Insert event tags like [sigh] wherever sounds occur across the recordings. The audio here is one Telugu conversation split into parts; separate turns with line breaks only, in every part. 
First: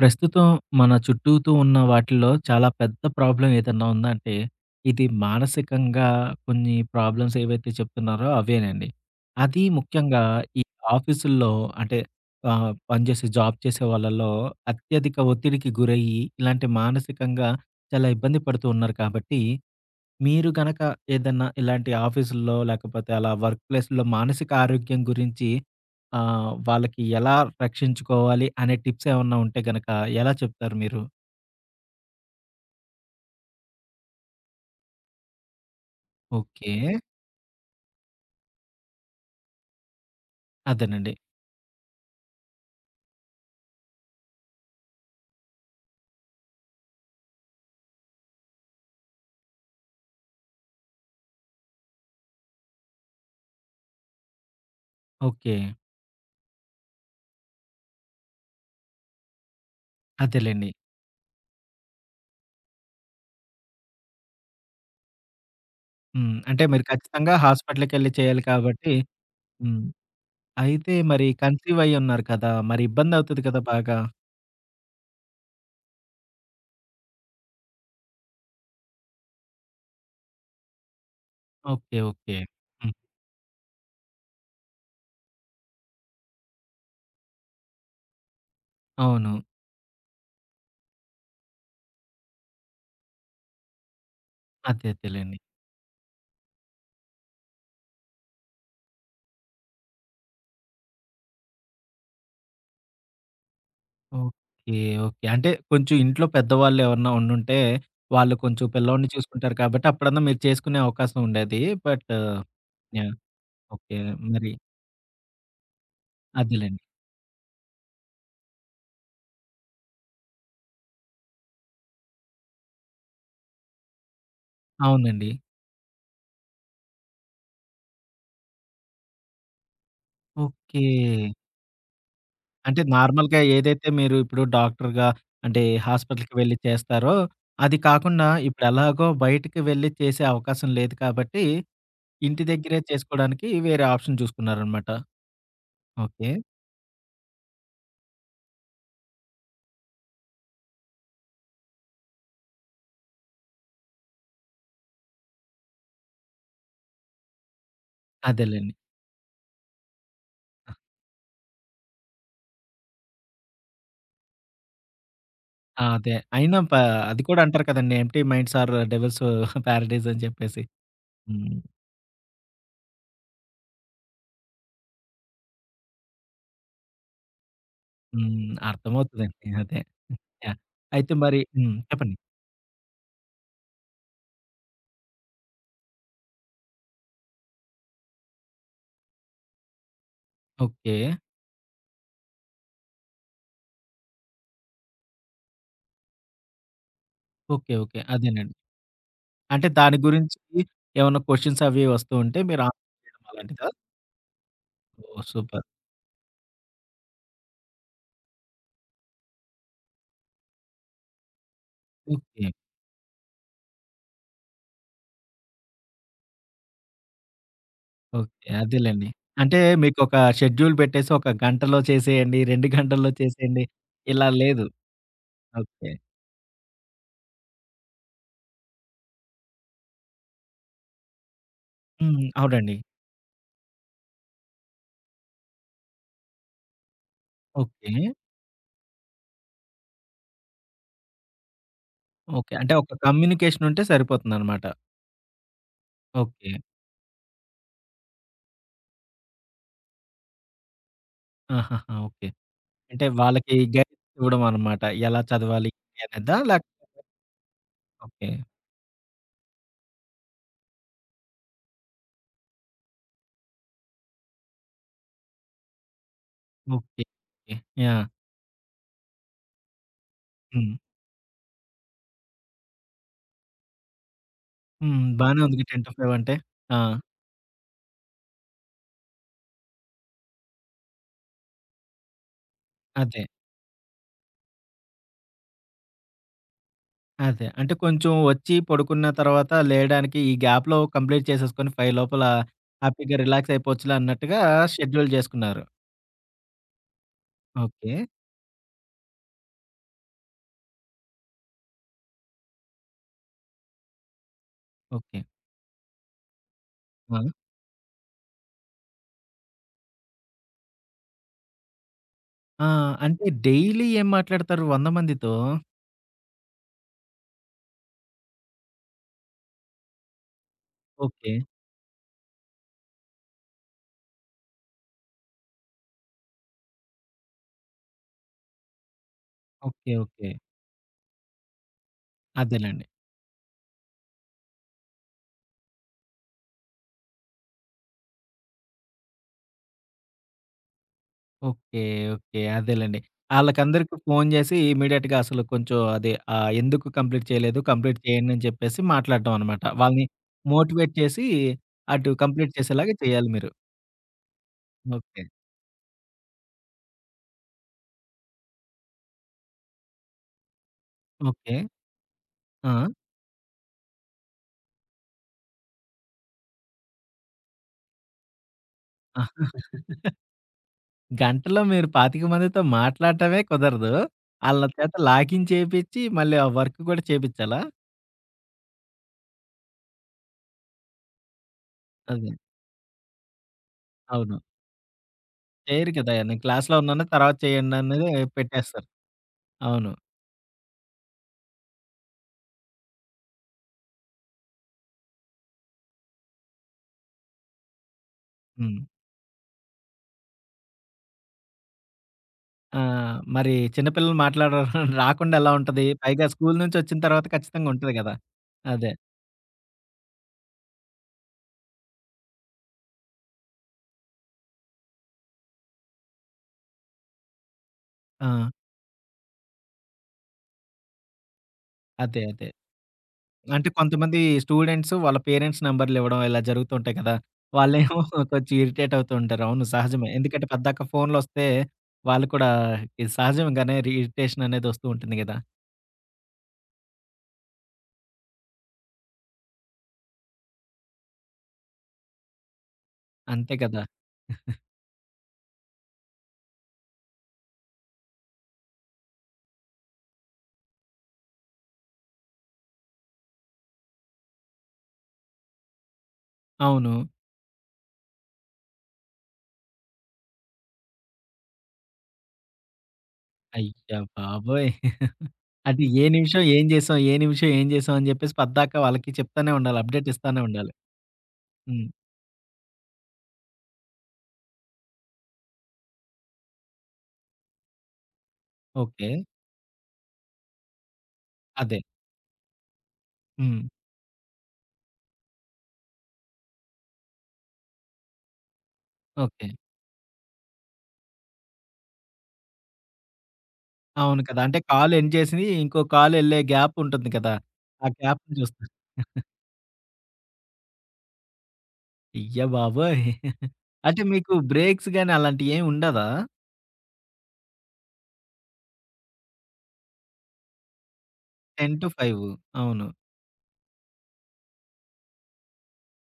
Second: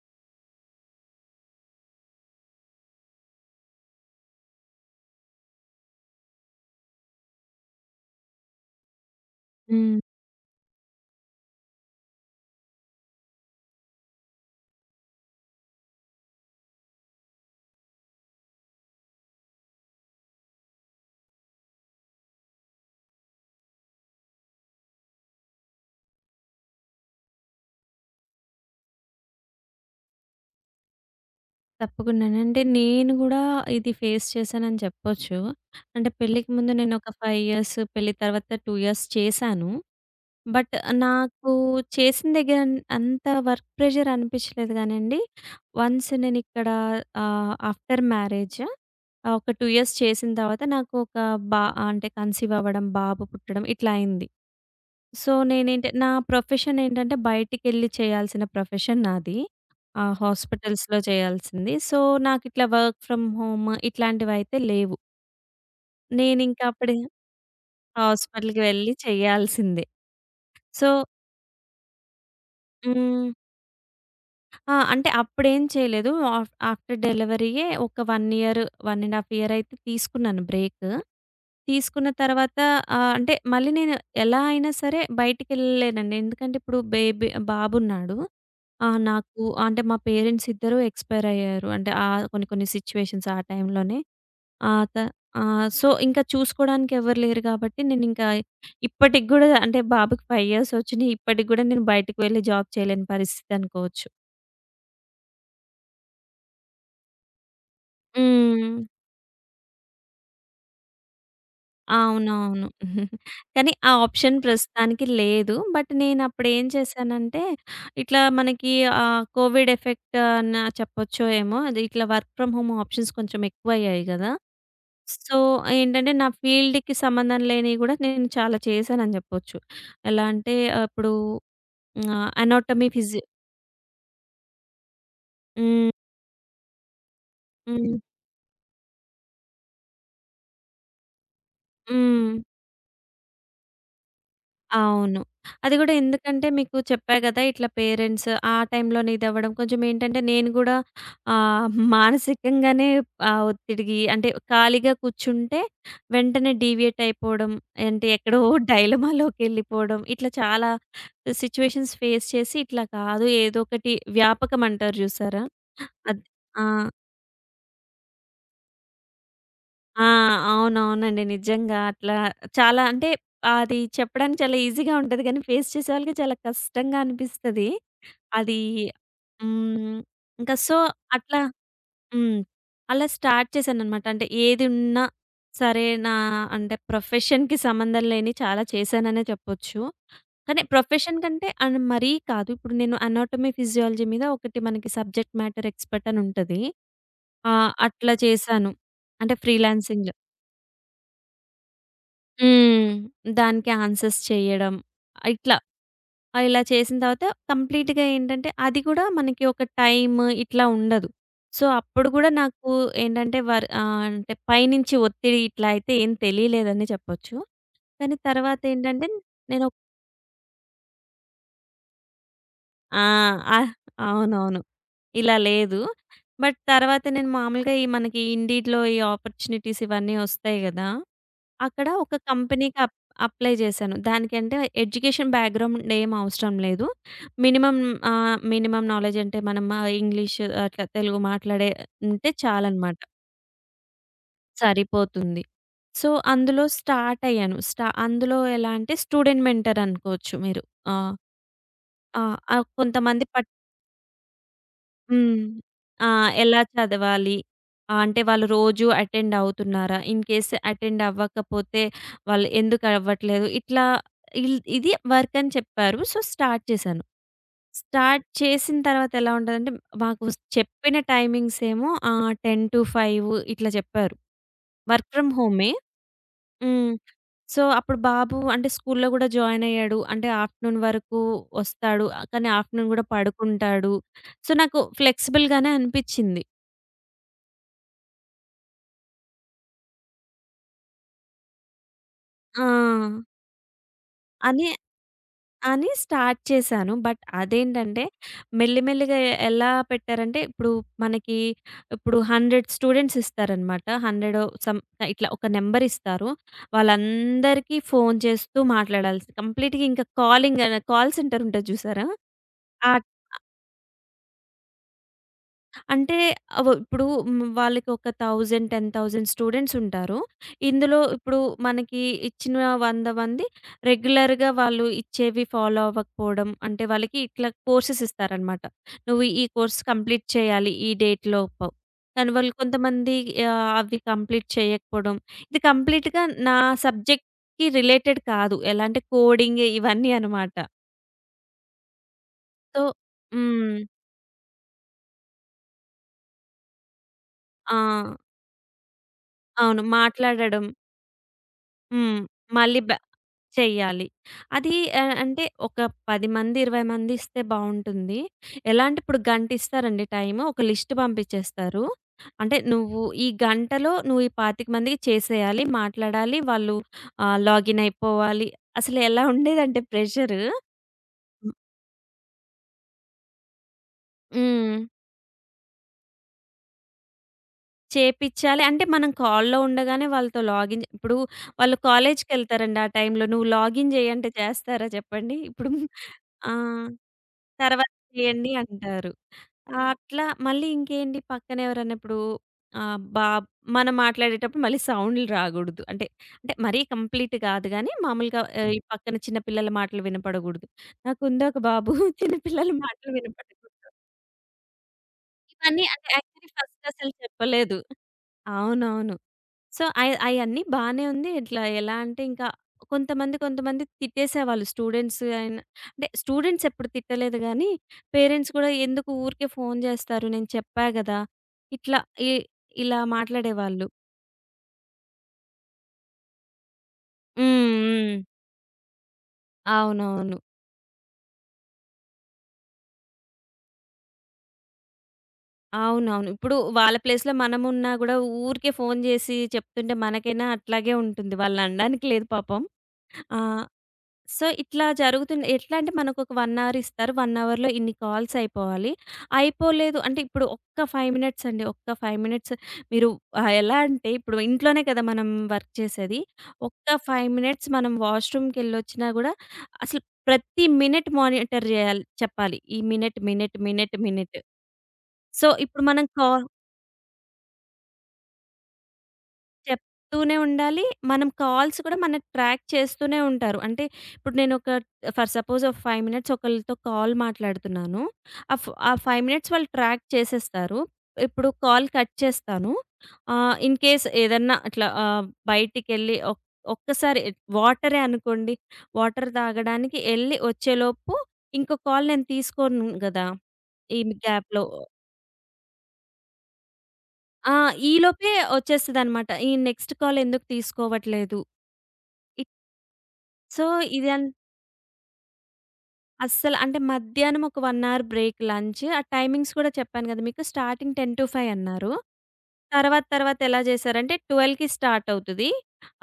ప్రస్తుతం మన చుట్టూతో ఉన్న వాటిల్లో చాలా పెద్ద ప్రాబ్లం ఏదన్నా ఉందంటే, ఇది మానసికంగా కొన్ని ప్రాబ్లమ్స్ ఏవైతే చెప్తున్నారో అవెనండి. అది
హ్మ్.
ముఖ్యంగా ఈ ఆఫీసుల్లో అంటే పనిచేసే జాబ్ చేసే వాళ్ళలో అత్యధిక ఒత్తిడికి గురయ్యి, ఇలాంటి మానసికంగా చాలా ఇబ్బంది పడుతూ ఉన్నారు కాబట్టి మీరు గనక ఏదన్నా ఇలాంటి ఆఫీసుల్లో లేకపోతే అలా వర్క్ ప్లేస్‌లో మానసిక ఆరోగ్యం గురించి వాళ్ళకి ఎలా రక్షించుకోవాలి అనే టిప్స్ ఏమన్నా ఉంటే గనక ఎలా చెప్తారు మీరు?
తప్పకుండాను. అంటే నేను గూడా ఇది ఫేస్ చేశానని చెప్పొచ్చు. అంటే పెళ్ళికి ముందు
ఓకే.
నేనొక 5 ఇయర్స్, పెళ్లి తర్వాత 2 ఇయర్స్ చేశాను. బట్
అదేనండి.
నాకు చేసిన దగ్గర అంత వర్క్ ప్రెషర్ అనిపిచ్చలేదు గానండి. వన్స్ నేనిక్కడ ఆఫ్టర్ మ్యారేజ్ ఒక 2 ఇయర్స్ చేసిన తర్వాత నాకు ఒక బా అంటే కన్సీవ్ అవ్వడం, బాబు పుట్టడం ఇట్లా అయింది. So,
okay.
నేనేంటే నా ప్రొఫెషన్ ఏంటంటే బయటికెళ్ళి చేయాల్సిన ప్రొఫెషన్ నాది.
అదేలెండి.
హాస్పిటల్స్‌లో చేయాల్సింది. సో, నాకిట్లా వర్క్ ఫ్రమ్ హోమ్ ఇట్లాంటివైతే లేవు.
హ్మ్. అంటే మీరు
నేనింకప్పుడు
ఖచ్చితంగా హాస్పిటల్‌కెళ్ళి చేయాలి
హాస్పిటల్‌కి
కాబట్టి.
వెళ్ళి
హ్మ్.
చేయాల్సిందే. సో,
అయితే మరి కన్సీవ్ అయ్యి ఉన్నారు కదా! మరి
హ్మ్.
ఇబ్బందవుతది కదా బాగా?
ఆ, అంటే అప్పుడేం చేయలేదు. ఆఫ్టర్ డెలివరీయే ఒక 1 ఇయర్, 1 ½ ఇయర్ అయితే తీసుకున్నాను బ్రేక్.
ఓకే.
తీసుకున్న
ఓకే.
తర్వాత
హ్మ్.
అంటే మళ్ళీ నేను ఎలా అయినా సరే బయటికెళ్ళలేనండి. ఎందుకంటే ఇప్పుడు బేబీ బాబున్నాడు.
అవును.
నాకు అంటే మా పేరెంట్స్ ఇద్దరూ ఎక్స్‌పైర్ అయ్యారు. అంటే కొన్ని కొన్ని సిట్యుయేషన్స్ ఆ టైంలోనే. ఆహ్,
అదే
త
అదేలెండి.
సో, ఇంకా చూసుకోవడానికి ఎవరు లేరు కాబట్టి నేనింకా ఇప్పటికి గూడా అంటే బాబుకి 5 ఇయర్స్ వచ్చినాయి. ఇప్పటికి గూడా నేను బయటకి వెళ్ళి జాబ్ చేయలేని పరిస్థితి అనుకోవచ్చు.
ఓకే. ఓకే. అంటే కొంచెం ఇంట్లో పెద్దవాళ్ళు ఎవరన్నా ఉండుంటే, వాళ్ళు
హ్మ్.
కొంచెం పిల్లోడిని చూసుకుంటారు కాబట్టి అప్పుడన్నా మీరు చేసుకునే అవకాశం ఉండేది. బట్
అవునవును.
యాహ్!
కానీ ఆ
ఓకే.
ఆప్షన్
మరి
ప్రస్తుతానికి లేదు. బట్ నేనప్పుడేం
అదేలెండి.
చేశానంటే, ఇట్లా మనకి కోవిడ్ ఎఫెక్ట్ అన్న చెప్పొచ్చో ఏమో. అది ఇట్లా వర్క్ ఫ్రమ్ హోమ్ ఆప్షన్స్ కొంచెం ఎక్కువయ్యాయి గదా!
అవునండి.
సో, ఏంటంటే నా ఫీల్డ్‌కి సంబంధం లేనివి గూడా నేను చాలా చేశానని జెప్పొచ్చు. ఎలా అంటే,
ఓకే.
ఇప్పుడు
అంటే
అనాటమీ
నార్మల్‌గా ఏదైతే మీరు ఇప్పుడు డాక్టర్‌గా అంటే
హ్మ్.
హాస్పిటల్‌కి వెళ్లి చేస్తారో, అది
హ్మ్.
కాకుండా ఇప్పుడు ఎలాగో బయటికి వెళ్లి చేసే అవకాశం లేదు కాబట్టి,
హ్మ్.
ఇంటి దగ్గరే చేసుకోవడానికి వేరే ఆప్షన్ చూసుకున్నారనమాట.
అవును. అది గూడా
ఓకే.
ఎందుకంటే మీకు చెప్పా గదా! ఇట్లా పేరెంట్స్ ఆ టైంలోనే ఇదవ్వడం కొంచెం ఏంటంటే నేను గూడా ఆహ్, మానసికంగానే ఒత్తిడికి అంటే ఖాళీగా కూర్చుంటే వెంటనే డీవియేట్ అయిపోవడం, అంటే ఎక్కడో
అదేలెండి.
డైలమాలోకెళ్ళిపోవడం ఇట్లా చాలా సిట్యుయేషన్స్ ఫేస్ చేసి ఇట్లా కాదు ఏదో ఒకటి వ్యాపకం అంటారు జూసారా?
ఆ! అదే.
అది.
అయినా
ఆ!
ప అది కూడా అంటారు కదండీ! ఎంప్టీ మైండ్స్ ఆర్ డెవిల్స్
ఆ!
పారడైజ్ అని చెప్పేసి.
అవునవునండి.
హ్మ్.
నిజంగా అట్లా చాలా అంటే అది చెప్పడానికి చాలా ఈజీగా ఉంటది. కానీ ఫేస్ చేసేవాళ్ళకి చాలా కష్టంగా అనిపిస్తది.
హ్మ్.
అది
అర్థమవుతదండి. అదే.
హ్మ్. ఇంకా
యాహ్!
సో,
అయితే మరి
అట్లా
హ్మ్. చెప్పండి.
హ్మ్. అలా స్టార్ట్ చేశాననమాట. అంటే ఏది ఉన్నా సరే నా అంటే ప్రొఫెషన్‌కి సంబంధం లేని చాలా చేశాననే చెప్పొచ్చు. కానీ
ఓకే.
ప్రొఫెషన్ కంటే అండ్ మరీ కాదు. ఇప్పుడు నేను అనాటమీ, ఫిజియాలజీ మీద ఒకటి మనకి సబ్జెక్ట్ మ్యాటర్ ఎక్స్‌పర్ట్ అని ఉంటది. ఆ!
ఓకే. ఓకే.
అట్లా
అదేనండి.
చేశాను. అంటే
అంటే దాని
ఫ్రీలాన్సింగ్
గురించి ఏమన్నా క్వెషన్స్ అవి వస్తూ ఉంటే మీరు
హ్మ్.
ఆన్సర్ చేయడం అలాంటిదా?
దానికి ఆన్సర్స్ చేయడం.
ఓహ్!
ఇట్లా
సూపర్.
ఇలా చేసిన తర్వాత కంప్లీట్‌గా ఏంటంటే అది కూడా మనకి ఒక టైమ్ ఇట్లా ఉండదు. సో, అప్పుడు కూడా
ఓకే.
నాకు ఏంటంటే అంటే పైనుంచి ఒత్తిడి ఇట్లా అయితే ఏం తెలియలేదని చెప్పొచ్చు. కానీ
ఓకే.
తర్వాత
అదేలెండి.
ఏంటంటే
అంటే
నేను
మీకొక షెడ్యూల్ పెట్టేసి ఒక గంటలో చేసేయండి, 2
ఆ!
గంటల్లో చేసేయండి
ఆహ్,
ఇలా
అవునవును.
లేదు.
ఇలా లేదు.
ఓకే.
బట్ తర్వాత నేను మామూలుగా ఈ మనకి ఇండీడ్‌లో ఈ ఆపర్చునిటీస్ ఇవన్నీ వస్తాయి గదా! అక్కడ ఒక
హ్మ్. అవునండి.
కంపెనీకి అప్లై చేశాను. దానికంటే ఎడ్యుకేషన్ బ్యాక్‌గ్రౌండ్ ఏం అవసరం లేదు. Minimum
okay.
మినిమమ్ నాలెడ్జ్ అంటే మనం ఇంగ్లీష్ అట్లా తెలుగు మాట్లాడే ఉంటే
ఓకే. అంటే ఒక
చాలనమాట.
కమ్యూనికేషన్ ఉంటే సరిపోతుందనమాట.
సరిపోతుంది. So,
okay.
అందులో స్టార్ట్ అయ్యాను. అందులో ఎలా అంటే స్టూడెంట్ మెంటర్ అనుకోవచ్చు మీరు. ఆహ్,
ఆహాహా!
ఆ!
ఓకే.
ఆహ్,
అంటే
కొంతమంది పట్
వాళ్ళకి గైడెన్స్ ఇవ్వడం అనమాట. ఎలా
హ్మ్.
చదవాలి ఏంటి
ఆ!
అనేదా?
ఎలా
లేకపోతే
చదవాలి? అంటే
ఓకే.
వాళ్ళు రోజు అటెండ్ అవుతున్నారా? ఇన్ కేస్ అటెండ్ అవ్వకపోతే వాళ్ళు ఎందుకు అవ్వట్లేదు? ఇట్లా ఇది వర్క్ అని చెప్పారు. సో, స్టార్ట్ చేశాను.
ఓకే. ఓకే. యాహ్!
స్టార్ట్ చేసిన తర్వాత ఎలా ఉంటదంటే మాకు
హ్మ్.
చెప్పిన టైమింగ్స్ ఏమో 10-5 ఇట్లా చెప్పారు.
హ్మ్.
వర్క్ ఫ్రమ్
బానే ఉందిగా
హోమే.
10-5 అంటే. ఆ!
హ్మ్. సో, అప్పుడు బాబు అంటే స్కూల్లో గూడా జాయిన్ అయ్యాడు. అంటే ఆఫ్టర్‌నూన్ వరకు వస్తాడు. కానీ ఆఫ్టర్‌నూన్ గూడా
అదే.
పడుకుంటాడు. సో, నాకు ఫ్లెక్సిబుల్ గానే అనిపిచ్చింది.
అదే. అంటే కొంచెం వచ్చి పడుకున్న తర్వాత లేయడానికి ఈ గ్యాప్‌లో కంప్లీట్ చేసేసుకొని 5 లోపల
ఆ!
హ్యాపీగా రిలాక్స్ అయిపోవచ్చులే అన్నట్టుగా
అని,
షెడ్యూల్ జేసుకున్నారు.
అని స్టార్ట్ చేశాను. But
okay.
అదేంటంటే మెల్లి మెల్లిగా ఎలా పెట్టారంటే ఇప్పుడు మనకి ఇప్పుడు 100 స్టూడెంట్స్ ఇస్తారనమాట. 100 సమ్
ఓకే.
ఇట్లా ఒక నంబర్ ఇస్తారు.
ఆ!
వాళ్ళందరికీ ఫోను చేస్తూ మాట్లాడాల్సి కంప్లీట్‌గా ఇంకా కాలింగ్ కాల్ సెంటర్ ఉంటది చూసారా?
ఆ!
ఆ
అంటే డైలీ ఏం మాట్లాడతారు 100 మందితో?
అంటే ఇప్పుడు హ్మ్. వాళ్ళకొక 1000, 10,000 స్టూడెంట్స్ ఉంటారు. ఇందులో
ఓకే.
ఇప్పుడు మనకి ఇచ్చిన 100 మంది రెగ్యులర్‌గా వాళ్ళు ఇచ్చేవి ఫాలో అవ్వకపోవడం, అంటే వాళ్ళకి ఇట్లా కోర్సెస్ ఇస్తారనమాట. నువ్వు ఈ కోర్స్
ఓకే.
Complete
okay.
చేయాలి ఈ డేట్‌లోపు. కానీ వాళ్ళు
అదేలెండి.
కొంతమంది అవి కంప్లీట్ చేయకపోవడం. ఇది కంప్లీట్‌గా నా సబ్జెక్ట్‌కి రిలేటెడ్ కాదు. ఎలా అంటే కోడింగ్ ఇవన్నీ అనమాట.
ఓకే. ఓకే.
సో,
అదేలెండి.
హ్మ్.
ఆళ్ళకందరికి ఫోను జేసి ఇమ్మీడియేట్‌గా అసలు కొంచెం అదే ఎందుకు కంప్లీట్ చేయలేదు,
ఆ!
కంప్లీట్ చేయండి అని చెప్పేసి మాట్లాడడం అనమాట.
అవును.
వాళ్ళని
మాట్లాడడం.
మోటివేట్ చేసి అటు
హ్మ్.
కంప్లీట్
మళ్ళీ బ
చేసేలాగా చేయాలి మీరు.
చెయ్యాలి. అది
ఓకే.
అంటే ఒక 10 మంది, 20 మంది ఇస్తే బావుంటుంది. ఎలా అంటే ఇప్పుడు గంట ఇస్తారండి టైము. ఒక లిస్ట్
ఓకే.
పంపించేస్తారు. అంటే
ఆ!
నువ్వు ఈ గంటలో ఈ 25 మందికి చేసేయాలి, మాట్లాడాలి, వాళ్ళు లాగిన్ అయిపోవాలి. అసలు ఎలా ఉండేదంటే
[laughs]
ప్రెషరు.
గంటలో మీరు 25 మందితో మాట్లాడటమే కుదరదు. ఆళ్ళ
హ్మ్.
చేత లాగిన్ చేపిచ్చి మళ్ళీ ఆ వర్క్ గూడా చేపిచ్చాలా?
చేపిచ్చాలి. అంటే మనం కాల్‌లో ఉండగానే వాళ్ళతో లాగిన్ ఇప్పుడు వాళ్ళు
అదే.
కాలేజ్‌కెళ్తారండి ఆ టైంలో. నువ్వు లాగిన్ చెయ్యి అంటే
అవును.
చేస్తారా చెప్పండి? ఇప్పుడు
చేయరు కదా! నేను
ఆ!
క్లాస్‌లో ఉన్నాను తర్వాత
తర్వాత
చేయండనేదే
చేయండి
పెట్టేస్తారు.
అంటారు. ఆ!
అవును.
అట్లా మళ్ళీ ఇంకేంటి పక్కన ఎవరన్నా ఇప్పుడు ఆహ్, బాబ్ మనం మాట్లాడేటప్పుడు మళ్ళీ సౌండ్‌లు రాగూడదు. అంటే మరీ కంప్లీట్ కాదు గానీ మామూలుగా ఆహ్, హ్మ్.
హ్మ్.
ఈ పక్కన చిన్న పిల్లల మాటలు వినపడగూడదు. నాకుంది ఒక బాబు [laughs] చిన్న పిల్లల
ఆ!
మాటలు
మరి
వినపడకూడదు.
చిన్న పిల్లలు మాట్లాడరు [laughs] రాకుండా ఎలా
ఇవన్నీ
ఉంటది?
అంటే
పైగా
యాక్చువల్లీ
స్కూలు
ఫస్ట్
నుంచొచ్చిన
అసలు
తర్వాత ఖచ్చితంగా
చెప్పలేదు.
ఉంటది గదా! అదే.
అవునవును. సో, అయన్నీ బానే ఉంది. ఇట్లా ఎలా అంటే ఇంకా కొంతమంది, కొంతమంది తిట్టేసేవాళ్ళు స్టూడెంట్స్ అయినా అంటే స్టూడెంట్స్ ఎప్పుడు తిట్టలేదు గానీ,
ఆ!
పేరెంట్స్ కూడా ఎందుకు ఊరికే ఫోను జేస్తారు నేను చెప్పా గదా! ఇట్లా
అదే.
ఇ
అదే.
ఇలా
అంటే
మాట్లాడేవాళ్ళు.
కొంతమంది స్టూడెంట్స్ వాళ్ళ పేరెంట్స్ నంబర్‌లివ్వడం ఇలా జరుగుతుంటాయి కదా! వాళ్ళేమో
హ్మ్. హ్మ్.
[laughs] కొంచెం ఇరిటేట్ అవుతూ ఉంటారు. అవును సహజమే.
అవునవును.
ఎందుకంటే పద్దాక ఫోన్‌లొస్తే వాళ్ళు కూడా ఇది సహజంగానే ఇరిటేషన్ అనేది వస్తూ ఉంటుంది గదా!
అవునవును. ఇప్పుడు వాళ్ళ ప్లేస్‌లో మనమున్నా గూడా ఊరికే ఫోను జేసి చెప్తుంటే మనకైనా అట్లాగే ఉంటుంది. వాళ్ళననడానికి లేదు పాపం. ఆ!
అంతే కదా!
సో, ఇట్లా జరుగుతుంది. ఎట్లా అంటే మనకొక 1 అవర్ ఇస్తారు. 1 అవర్‌లో ఇన్ని కాల్స్ అయిపోవాలి. అయిపోలేదు అంటే ఇప్పుడు ఒక్క 5 మినిట్స్ అండి. ఒక్క 5 మినిట్స్ మీరు ఎలా అంటే ఇప్పుడు ఇంట్లోనే కదా మనం వర్క్ చేసేది.
అవును.
ఒక్క 5 మినిట్స్ మనం వాష్‌రూమ్‌కెళ్ళొచ్చినా గూడా అసలు ప్రతి మినిట్ మానిటర్ జేయాలి చెప్పాలి. ఈ మినిట్, మినిట్, మినిట్,
అయ్య
మినిట్.
బాబోయ్!
సో, ఇప్పుడు
అది ఏ
మనం కా
నిమిషం ఏం చేసాం? ఏ నిమిషం ఏం చేసాం? అని చెప్పేసి పద్దాక వాళ్ళకి చెప్తానే ఉండాలి. అప్డేట్
చెప్తూనే
ఇస్తానే ఉండాలి.
ఉండాలి. మనం కాల్స్
హ్మ్.
కూడా మన ట్రాక్ చేస్తూనే ఉంటారు. అంటే ఇప్పుడు నేనొక ఫర్ సపోజ్ ఒక 5 మినిట్స్ ఒకళ్ళతో కాల్ మాట్లాడుతున్నాను. ఆ
ఓకే.
5 మినిట్స్ వాళ్ళు ట్రాక్ చేసేస్తారు. ఇప్పుడు
అదే.
కాల్ కట్ చేస్తాను.
హ్మ్.
ఇన్ కేస్ ఏదన్నా అట్లా ఆహ్, బయటికెళ్ళి ఒక్ ఒక్కసారి వాటరే అనుకోండి. Water
okay.
తాగడానికి ఎళ్లి వచ్చేలోపు ఇంకో కాల్ నేను తీసుకోను గదా! ఈ
అవును కదా! అంటే
గ్యాప్‌లో.
కాల్ ఎండ్ చేసి ఇంకో కాల్ ఎళ్ళే గ్యాప్ ఉంటుంది కదా!
ఆ!
ఆ
ఈలోపే
గ్యాప్‌ని చూస్తారు.
వచ్చేస్తదనమాట. ఈ నెక్స్ట్ కాల్ ఎందుకు తీసుకోవట్లేదు?
అయ్య బాబోయ్!
సో,
అంటే
ఇది అన్
మీకు బ్రేక్స్ గాని అలాంటియేం ఉండదా?
అస్సలు అంటే మధ్యాహ్నం ఒక 1 అవర్ బ్రేక్ లంచ్. ఆ టైమింగ్స్ కూడా చెప్పాను కదా మీకు. స్టార్టింగ్ 10-5 అన్నారు.
10-5 అవును.
తర్వాత తర్వాత ఎలా చేశారంటే 12కి స్టార్ట్ అవుతది.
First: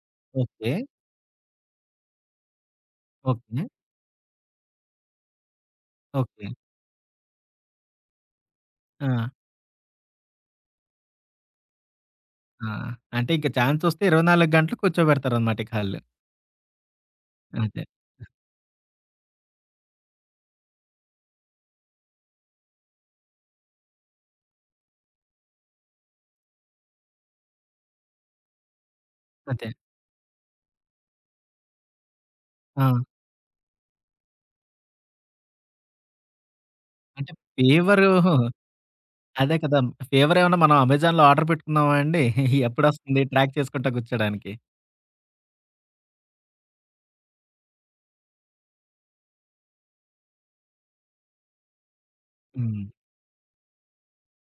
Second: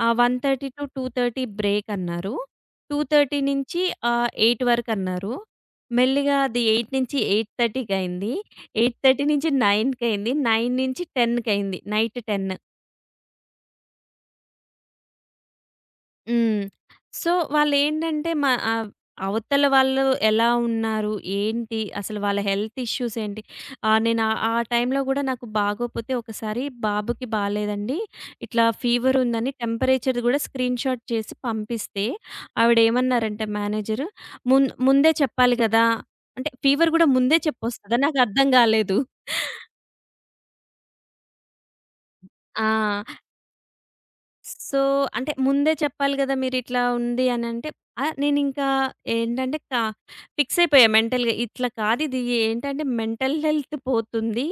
ఓకే.
1:30-2:30 బ్రేక్ అన్నారు. 2:30
ఓకే.
నుంచి 8 వరకు అన్నారు. మెల్లిగా
ఓకే.
అది 8-8:30కి అయింది. 8:30
ఆ!
నుంచి 9కి అయింది. 9 నుంచి 10కి అయింది. నైట్ 10.
ఆ! అంటే ఇంక చాన్సొస్తే 24 గంటలు కూర్చోబెడతారనమాట ఇక ఆళ్ళు.
హ్మ్. సో,
అదే.
వాళ్ళేంటంటే మా అవతల వాళ్ళు ఎలా ఉన్నారు? ఏంటి? అసలు వాళ్ళ హెల్త్ ఇష్యూస్ ఏంటి? నేను ఆ ఆ టైంలో గూడా నాకు బాగోపోతే ఒకసారి బాబుకి బాలేదండి. ఇట్లా ఫీవర్ ఉందని
అదే.
టెంపరేచర్‌ది గూడా స్క్రీన్ షాట్ చేసి పంపిస్తే
ఆ!
ఆవిడేమన్నారంటే మేనేజరు, ముందే చెప్పాలి గదా!" అంటే ఫీవర్ గూడా
అంటే
ముందే చెప్పొస్తదా?
ఫీవరు
నాకర్థం గాలేదు.
అదే కదా! ఫీవరేమన్నా మనం అమెజాన్‌లో ఆర్డర్ పెట్టుకున్నామా అండి?
ఆ!
ఎప్పుడొస్తుంది ట్రాక్ చేసుకుంటా కూర్చోడానికి.
సో, అంటే ముందే చెప్పాలి గదా! మీరిట్లా ఉంది అనంటే, నేనింకా ఏంటంటే ఫిక్స్ అయిపోయా మెంటల్‌గా. ఇట్లా కాదిది
హ్మ్.
ఏంటంటే మెంటల్ హెల్త్ పోతుంది.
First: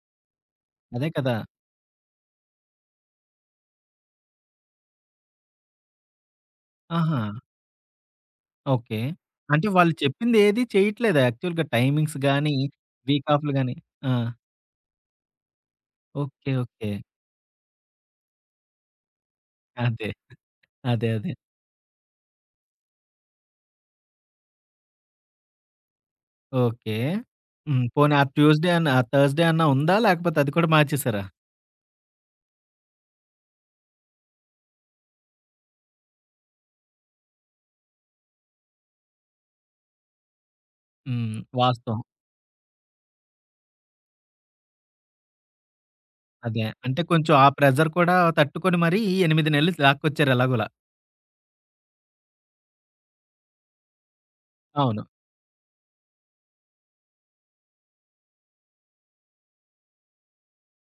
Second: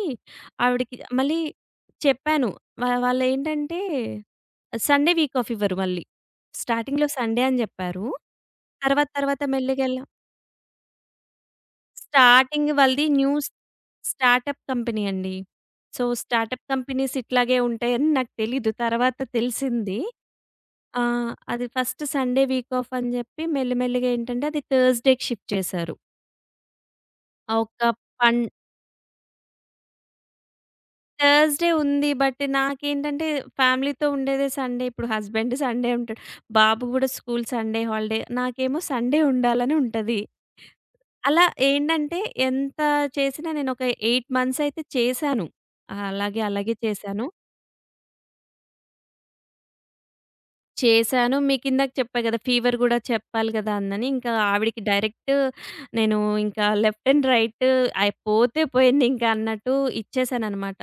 ఆవిడకి
అదే కదా!
మళ్ళీ చెప్పాను. వాళ్ళేంటంటే సండే వీక్ ఆఫ్ ఇవ్వరు మళ్ళీ. స్టార్టింగ్‌లో
ఆహా!
సండే అని జెప్పారు.
ఓకే.
తర్వాత తర్వాత
అంటే వాళ్ళు చెప్పింది ఏది చేయట్లేదా? యాక్చువల్‌గా టైమింగ్స్ గాని,
స్టార్టింగ్ వాళ్ళది
వీక్
న్యూ
ఆఫ్‌లు గాని. ఆ!
స్టార్టప్ కంపెనీ అండి. So,
okay.
Startup
okay.
Companies ఇట్లాగే ఉంటాయని నాకు తెలీదు. తర్వాత తెలిసింది.
అదే.
ఆ!
అదే. అదే.
అది ఫస్ట్ సండే వీక్ ఆఫ్ అని జెప్పి మెల్లిమెల్లిగా ఏంటంటే అది థర్స్‌డేకి షిఫ్ట్ చేశారు.
ఓకే.
ఆ ఒక్క
హ్మ్. పోనీ ఆ
పన్
ట్యూస్‌డే అన్నా, ఆ థర్స్‌డే అన్నా ఉందా? లేకపోతే అది కూడా మార్చేసారా?
థర్స్‌డే ఉంది. బట్ నాకేంటంటే ఫ్యామిలీతో ఉండేదే సండే. ఇప్పుడు హస్బెండ్ సండే ఉంటాడు. బాబు గూడా స్కూల్ సండే హాలిడే. నాకేమో సండే ఉండాలని ఉంటది.
హ్మ్.
అలా
వాస్తవం.
ఏంటంటే ఎంత చేసినా నేనొక 8 మంత్స్ అయితే చేశాను. అలాగే,
అదే.
అలాగే
అంటే
చేశాను.
కొంచెం ఆ ప్రెషర్ కూడా తట్టుకొని మరీ 8 నెలలు లాక్కొచ్చారు ఎలాగోలా.
చేశాను. మీకిందాక చెప్పా గదా! ఫీవర్ గూడా చెప్పాలి గదా! అందని. ఇంకా ఆవిడకి
అవును.
డైరెక్ట్ నేను ఇంకా లెఫ్ట్ అండ్ రైట్ అయి పోతే పోయిందింక అన్నట్టు ఇచ్చేసాననమాట.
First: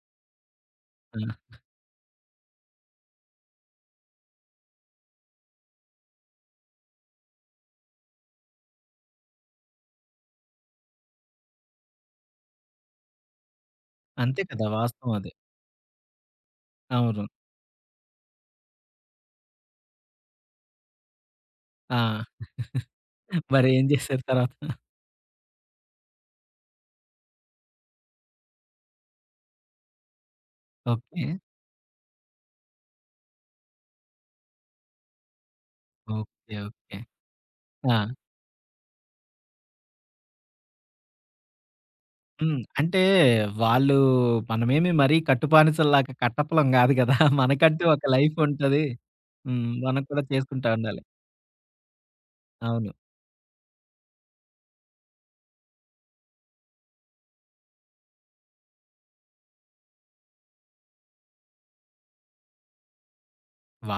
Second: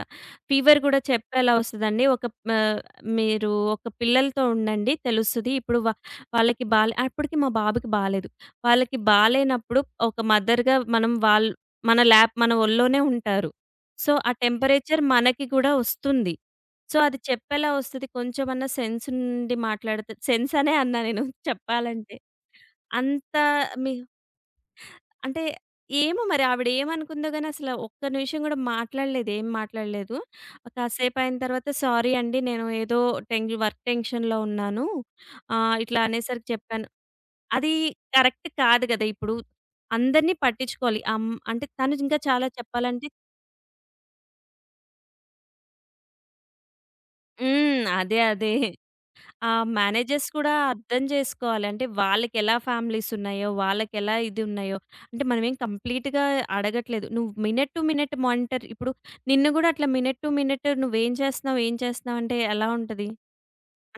ఫీవర్ గూడా
ఆ!
చెప్పా, "ఎలా ఒస్తదండి ఒక ఆహ్, మీరు ఒక పిల్లలతో ఉండండి తెలుస్తది. ఇప్పుడు వాళ్ళకి బాలే" అప్పటికి మా బాబుకి బాలేదు. వాళ్ళకి బాలేనప్పుడు ఒక మదర్‌గా మనం వాళ్ళు మన ల్యాబ్ మన ఒళ్ళోనే ఉంటారు. సో, ఆ
అంతే కదా!
టెంపరేచర్
వాస్తవం అది.
మనకి గూడా ఒస్తుంది. సో, అది
అవును.
చెప్పేలా వస్తది. కొంచెమన్నా సెన్స్ ఉండి మాట్లాడితే సెన్స్ అనే అన్నా నేను
ఆ!
చెప్పాలంటే. అంత
మరేం
మీ
జేశారు తర్వాత?
అంటే ఏమో మరి ఆవిడ ఏమనుకుందో గాని అసల ఒక్క నిమిషం గూడా మాట్లాడలేదు. ఏం మాట్లాడలేదు.
ఓకే.
కాసేపయిన తర్వాత సారీ అండి. నేను ఏదో టెన్షన్‌లో ఉన్నాను. ఇట్లా అనేసరికి
ఓకే.
చెప్పాను.
ఓకే.
అది
ఆ!
కరెక్ట్ కాదు గదా! ఇప్పుడు అందరిని పట్టించుకోవాలి. అంటే తను ఇంకా చాలా
హ్మ్. అంటే
చెప్పాలంటే
వాళ్ళు మనమేమి మరీ కట్టుబానిసల్లాగా కట్టపులం గాదు గదా! మనకంటూ
హ్మ్.
ఒక
అదే.
లైఫ్
అదే.
ఉంటది.
ఆ!
హ్మ్. మనం కూడా
మేనేజర్స్ కూడా
చేసుకుంటా ఉండాలి.
అర్థం జేసుకోవాలి. అంటే వాళ్ళకెలా
అవును.
ఫ్యామిలీస్ ఉన్నాయో, వాళ్ళకెలా ఇది ఉన్నాయో, అంటే మనమేం కంప్లీట్‌గా అడగట్లేదు. నువ్వు మినిట్ టు మినిట్ మానిటర్ ఇప్పుడు నిన్ను గూడా అట్లా మినిట్ టు మినిట్ నువ్వేం చేస్తున్నావు, ఏం చేస్తున్నావు అంటే ఎలా ఉంటది?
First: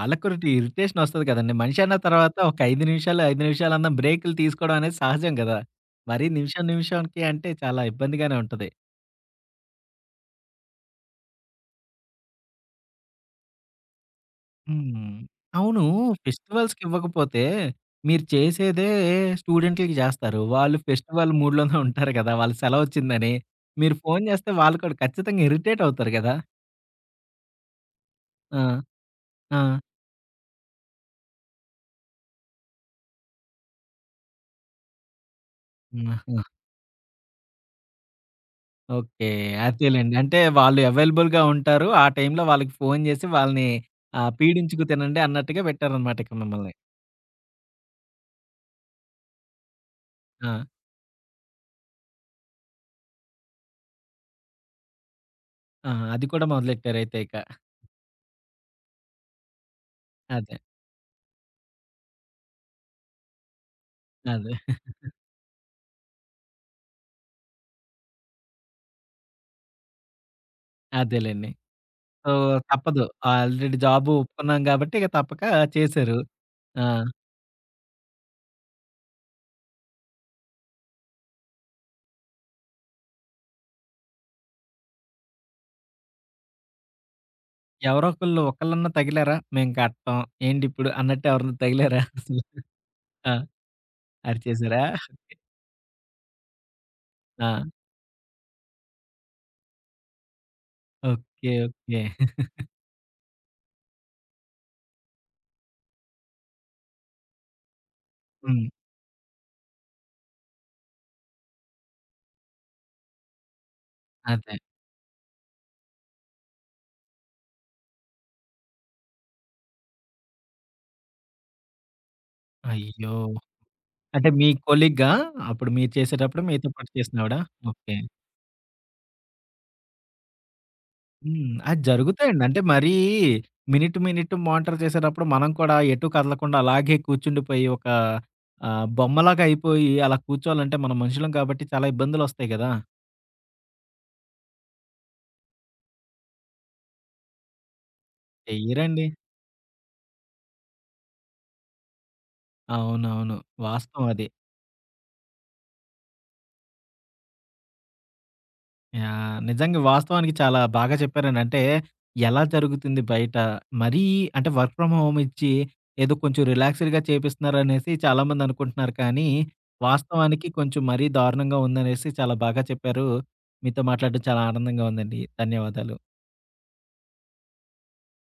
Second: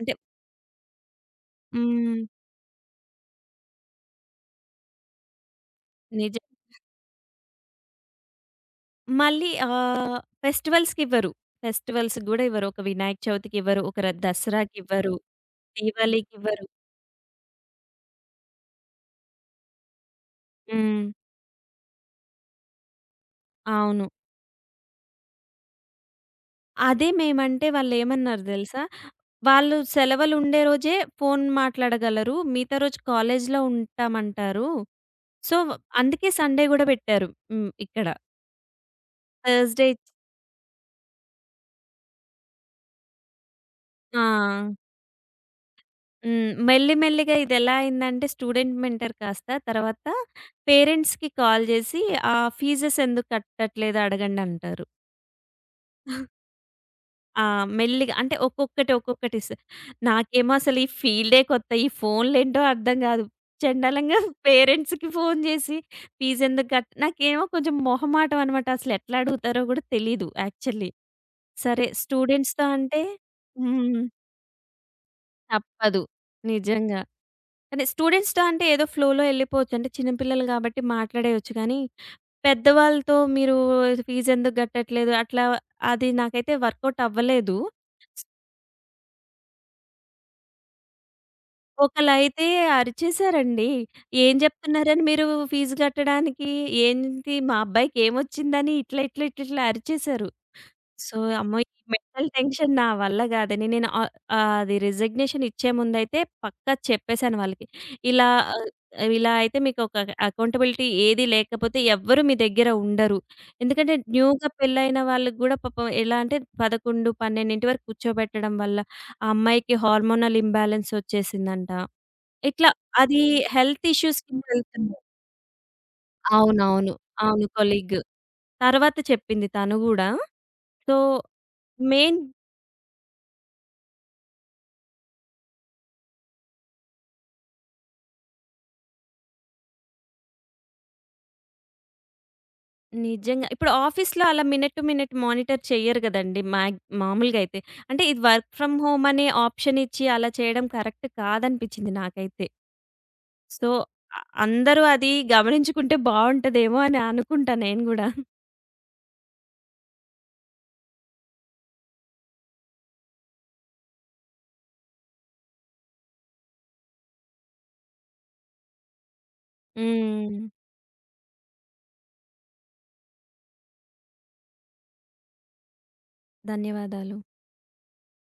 అంటే
కూడా ఇరిటేషన్ ఒస్తది కదండీ! మనిషి అన్న
హ్మ్.
తర్వాత ఒక 5 నిమిషాలు, 5 నిమిషాలన్నా బ్రేకులు తీసుకోవడం అనేది సహజం గదా! మరీ
నిజం.
నిమిషం, నిమిషానికి అంటే చాలా ఇబ్బందిగానే ఉంటది.
మళ్ళీ ఫెస్టివల్స్‌కివ్వరు. ఫెస్టివల్స్‌కి గూడా ఇవ్వరు. ఒక వినాయక చవితికివ్వరు, ఒక ర
హ్మ్.
దసరాకివ్వరు,
అవును.
దీవాళీకివ్వరు.
ఫెస్టివల్స్‌కివ్వకపోతే మీరు చేసేదే స్టూడెంట్‌లకి జేస్తారు. వాళ్ళు
హ్మ్.
ఫెస్టివల్ మూడ్‌లోనే ఉంటారు గదా! వాళ్ళకి సెలవొచ్చిందని. మీరు
అవును.
ఫోను జేస్తే వాళ్ళు కూడా ఖచ్చితంగా ఇరిటేట్ అవుతారు గదా!
అదే మేమంటే వాళ్ళేమన్నారు
ఆ!
దెలుసా?
ఆ!
వాళ్ళు సెలవులుండే రోజే ఫోను మాట్లాడగలరు. మిగతా రోజు కాలేజీలో ఉంటామంటారు. సో, అందుకే
ఆహా!
సండే గూడా పెట్టారు. హ్మ్. ఇక్కడ
ఓకే.
థర్స్‌డే ఇచ్
అదేలెండి. అంటే వాళ్ళు అవైలబుల్‌గా ఉంటారు. ఆ టైంలో వాళ్ళకి ఫోను జేసి వాళ్ళని
ఆ!
పీడించుకు తినండి అన్నట్టుగా పెట్టారనమాట ఇక
హ్మ్.
మిమ్మల్ని.
మెల్లి మెల్లిగా ఇదెలా అయిందంటే స్టూడెంట్ మెంటర్ కాస్త తర్వాత
ఆ!
పేరెంట్స్‌కి కాల్ జేసి, "ఆ ఫీజెస్ ఎందుకు కట్టట్లేదు అడగండంటారు."
ఆ! అది కూడా మొదలెట్టారైతే ఇక.
ఆ! మెల్లిగా అంటే ఒక్కొక్కటి, ఒక్కొక్కటి స్ నాకేమో
అదే.
అసలు ఈ ఫీల్డే కొత్త. ఈ ఫోన్‌లేంటో అర్థం గాదు. చండాలంగా
అదే.
పేరెంట్స్‌కి ఫోన్ జేసి ఫీజెందుకు కట్ నాకేమో కొంచెం మొహమాటం అనమాట. అసలు ఎట్లా అడుగుతారో గూడా తెలీదు యాక్చువల్లీ.
అదేలెండి.
సరే
సో,
స్టూడెంట్స్‌తో అంటే
తప్పదు. ఆల్రెడీ
హ్మ్.
జాబు ఒప్పుకున్నాం గాబట్టి, ఇక తప్పక
తప్పదు.
చేశారు. ఆ!
నిజంగా. కానీ స్టూడెంట్స్‌తో అంటే ఏదో ఫ్లోలో ఎళ్ళిపోవచ్చు. అంటే చిన్న పిల్లలు గాబట్టి మాట్లాడేయొచ్చు గానీ, పెద్దవాళ్ళతో మీరు ఫీజెందుకు గట్టట్లేదు అట్లా అది నాకైతే వర్కౌట్ అవ్వలేదు.
ఎవరో ఒకళ్ళు ఒకళ్ళన్నా తగిలారా? మేము కట్టం. ఏంటిప్పుడు అన్నట్టు ఎవరన్నా తగిలారా అసలు?
ఒకలైతే
ఆ!
అరిచేసారండి. "ఏం
అరిచేసారా?
జెప్తున్నారని మీరు ఫీజు గట్టడానికి? ఏంటి మా
ఆ!
అబ్బాయికి ఏమొచ్చిందని?" ఇట్లా, ఇట్లా, ఇట్లా, ఇట్లా అరిచేసారు. So,
okay.
అమ్మో! ఈ
ఓకే.
మెంటల్ టెన్షన్ నా వల్ల గాదని నేను ఆహ్, ఆహ్, అది రిజిగ్నేషన్ ఇచ్చే ముందైతే పక్కా చెప్పేసాను వాళ్ళకి. ఇలా
హ్మ్.
ఇలా అయితే మీకు ఒక అకౌంటబిలిటీ ఏది లేకపోతే ఎవ్వరు మీ దగ్గర ఉండరు. ఎందుకంటే న్యూగా
అదే.
పెళ్ళైన వాళ్ళకి గూడా పాపం ఎలా అంటే 11, 12 వరకు కూర్చోబెట్టడం వల్ల ఆ అమ్మాయికి హార్మోనల్ ఇంబాలెన్స్ ఒచ్చేసిందంట. ఇట్లా
అయ్యో!
అది హెల్త్ ఇష్యూస్
అంటే
కింద
మీ
వెళ్తుంది.
కొలీగ్గా అప్పుడు మీరు చేసేటప్పుడు మీతో పాటు
అవునవును.
చేసినావిడ?
అవును.
ఓకే.
కొలీగ్. తర్వాత చెప్పింది తను గూడా. సో,
హ్మ్. అది
మెయిన్
జరుగుతాయండి. అంటే మరీ మినిట్, మినిట్ మానిటర్ చేసేటప్పుడు మనం కూడా ఎటు కదలకుండా అలాగే కూర్చుండిపోయి ఒక బొమ్మలాగా అయిపోయి అలా కూర్చోవాలంటే మనం మనుషులం కాబట్టి చాలా ఇబ్బందులొస్తాయి గదా!
నిజంగా ఇప్పుడు ఆఫీస్‌లో అలా మినిట్ టు మినిట్ మానిటర్ చెయ్యరు గదండీ! మామూలుగా అయితే. అంటే ఇది వర్క్ ఫ్రమ్ హోమ్
చెయ్యరండి.
అనే ఆప్షన్ ఇచ్చి అలా చేయడం కరెక్ట్ కాదనిపించింది నాకైతే.
అవునవును.
సో,
వాస్తవం
అ
అది.
అందరూ అది గమనించుకుంటే బావుంటదేమో అని అనుకుంటా నేను గూడా.
యాహ్! నిజంగా వాస్తవానికి చాలా బాగా చెప్పారండి. అంటే ఎలా జరుగుతుంది బయట? మరీ అంటే వర్క్ ఫ్రమ్ హోమ్ ఇచ్చి ఏదో కొంచెం రిలాక్స్‌డ్‌గా చేపిస్తున్నారనేసి చాలామంది అనుకుంటున్నారు. కానీ
హ్మ్.
వాస్తవానికి కొంచెం మరీ దారుణంగా ఉందనేసి చాలా బాగా చెప్పారు. మీతో మాట్లాడడం చాలా ఆనందంగా ఉందండి. ధన్యవాదాలు.
ధన్యవాదాలు.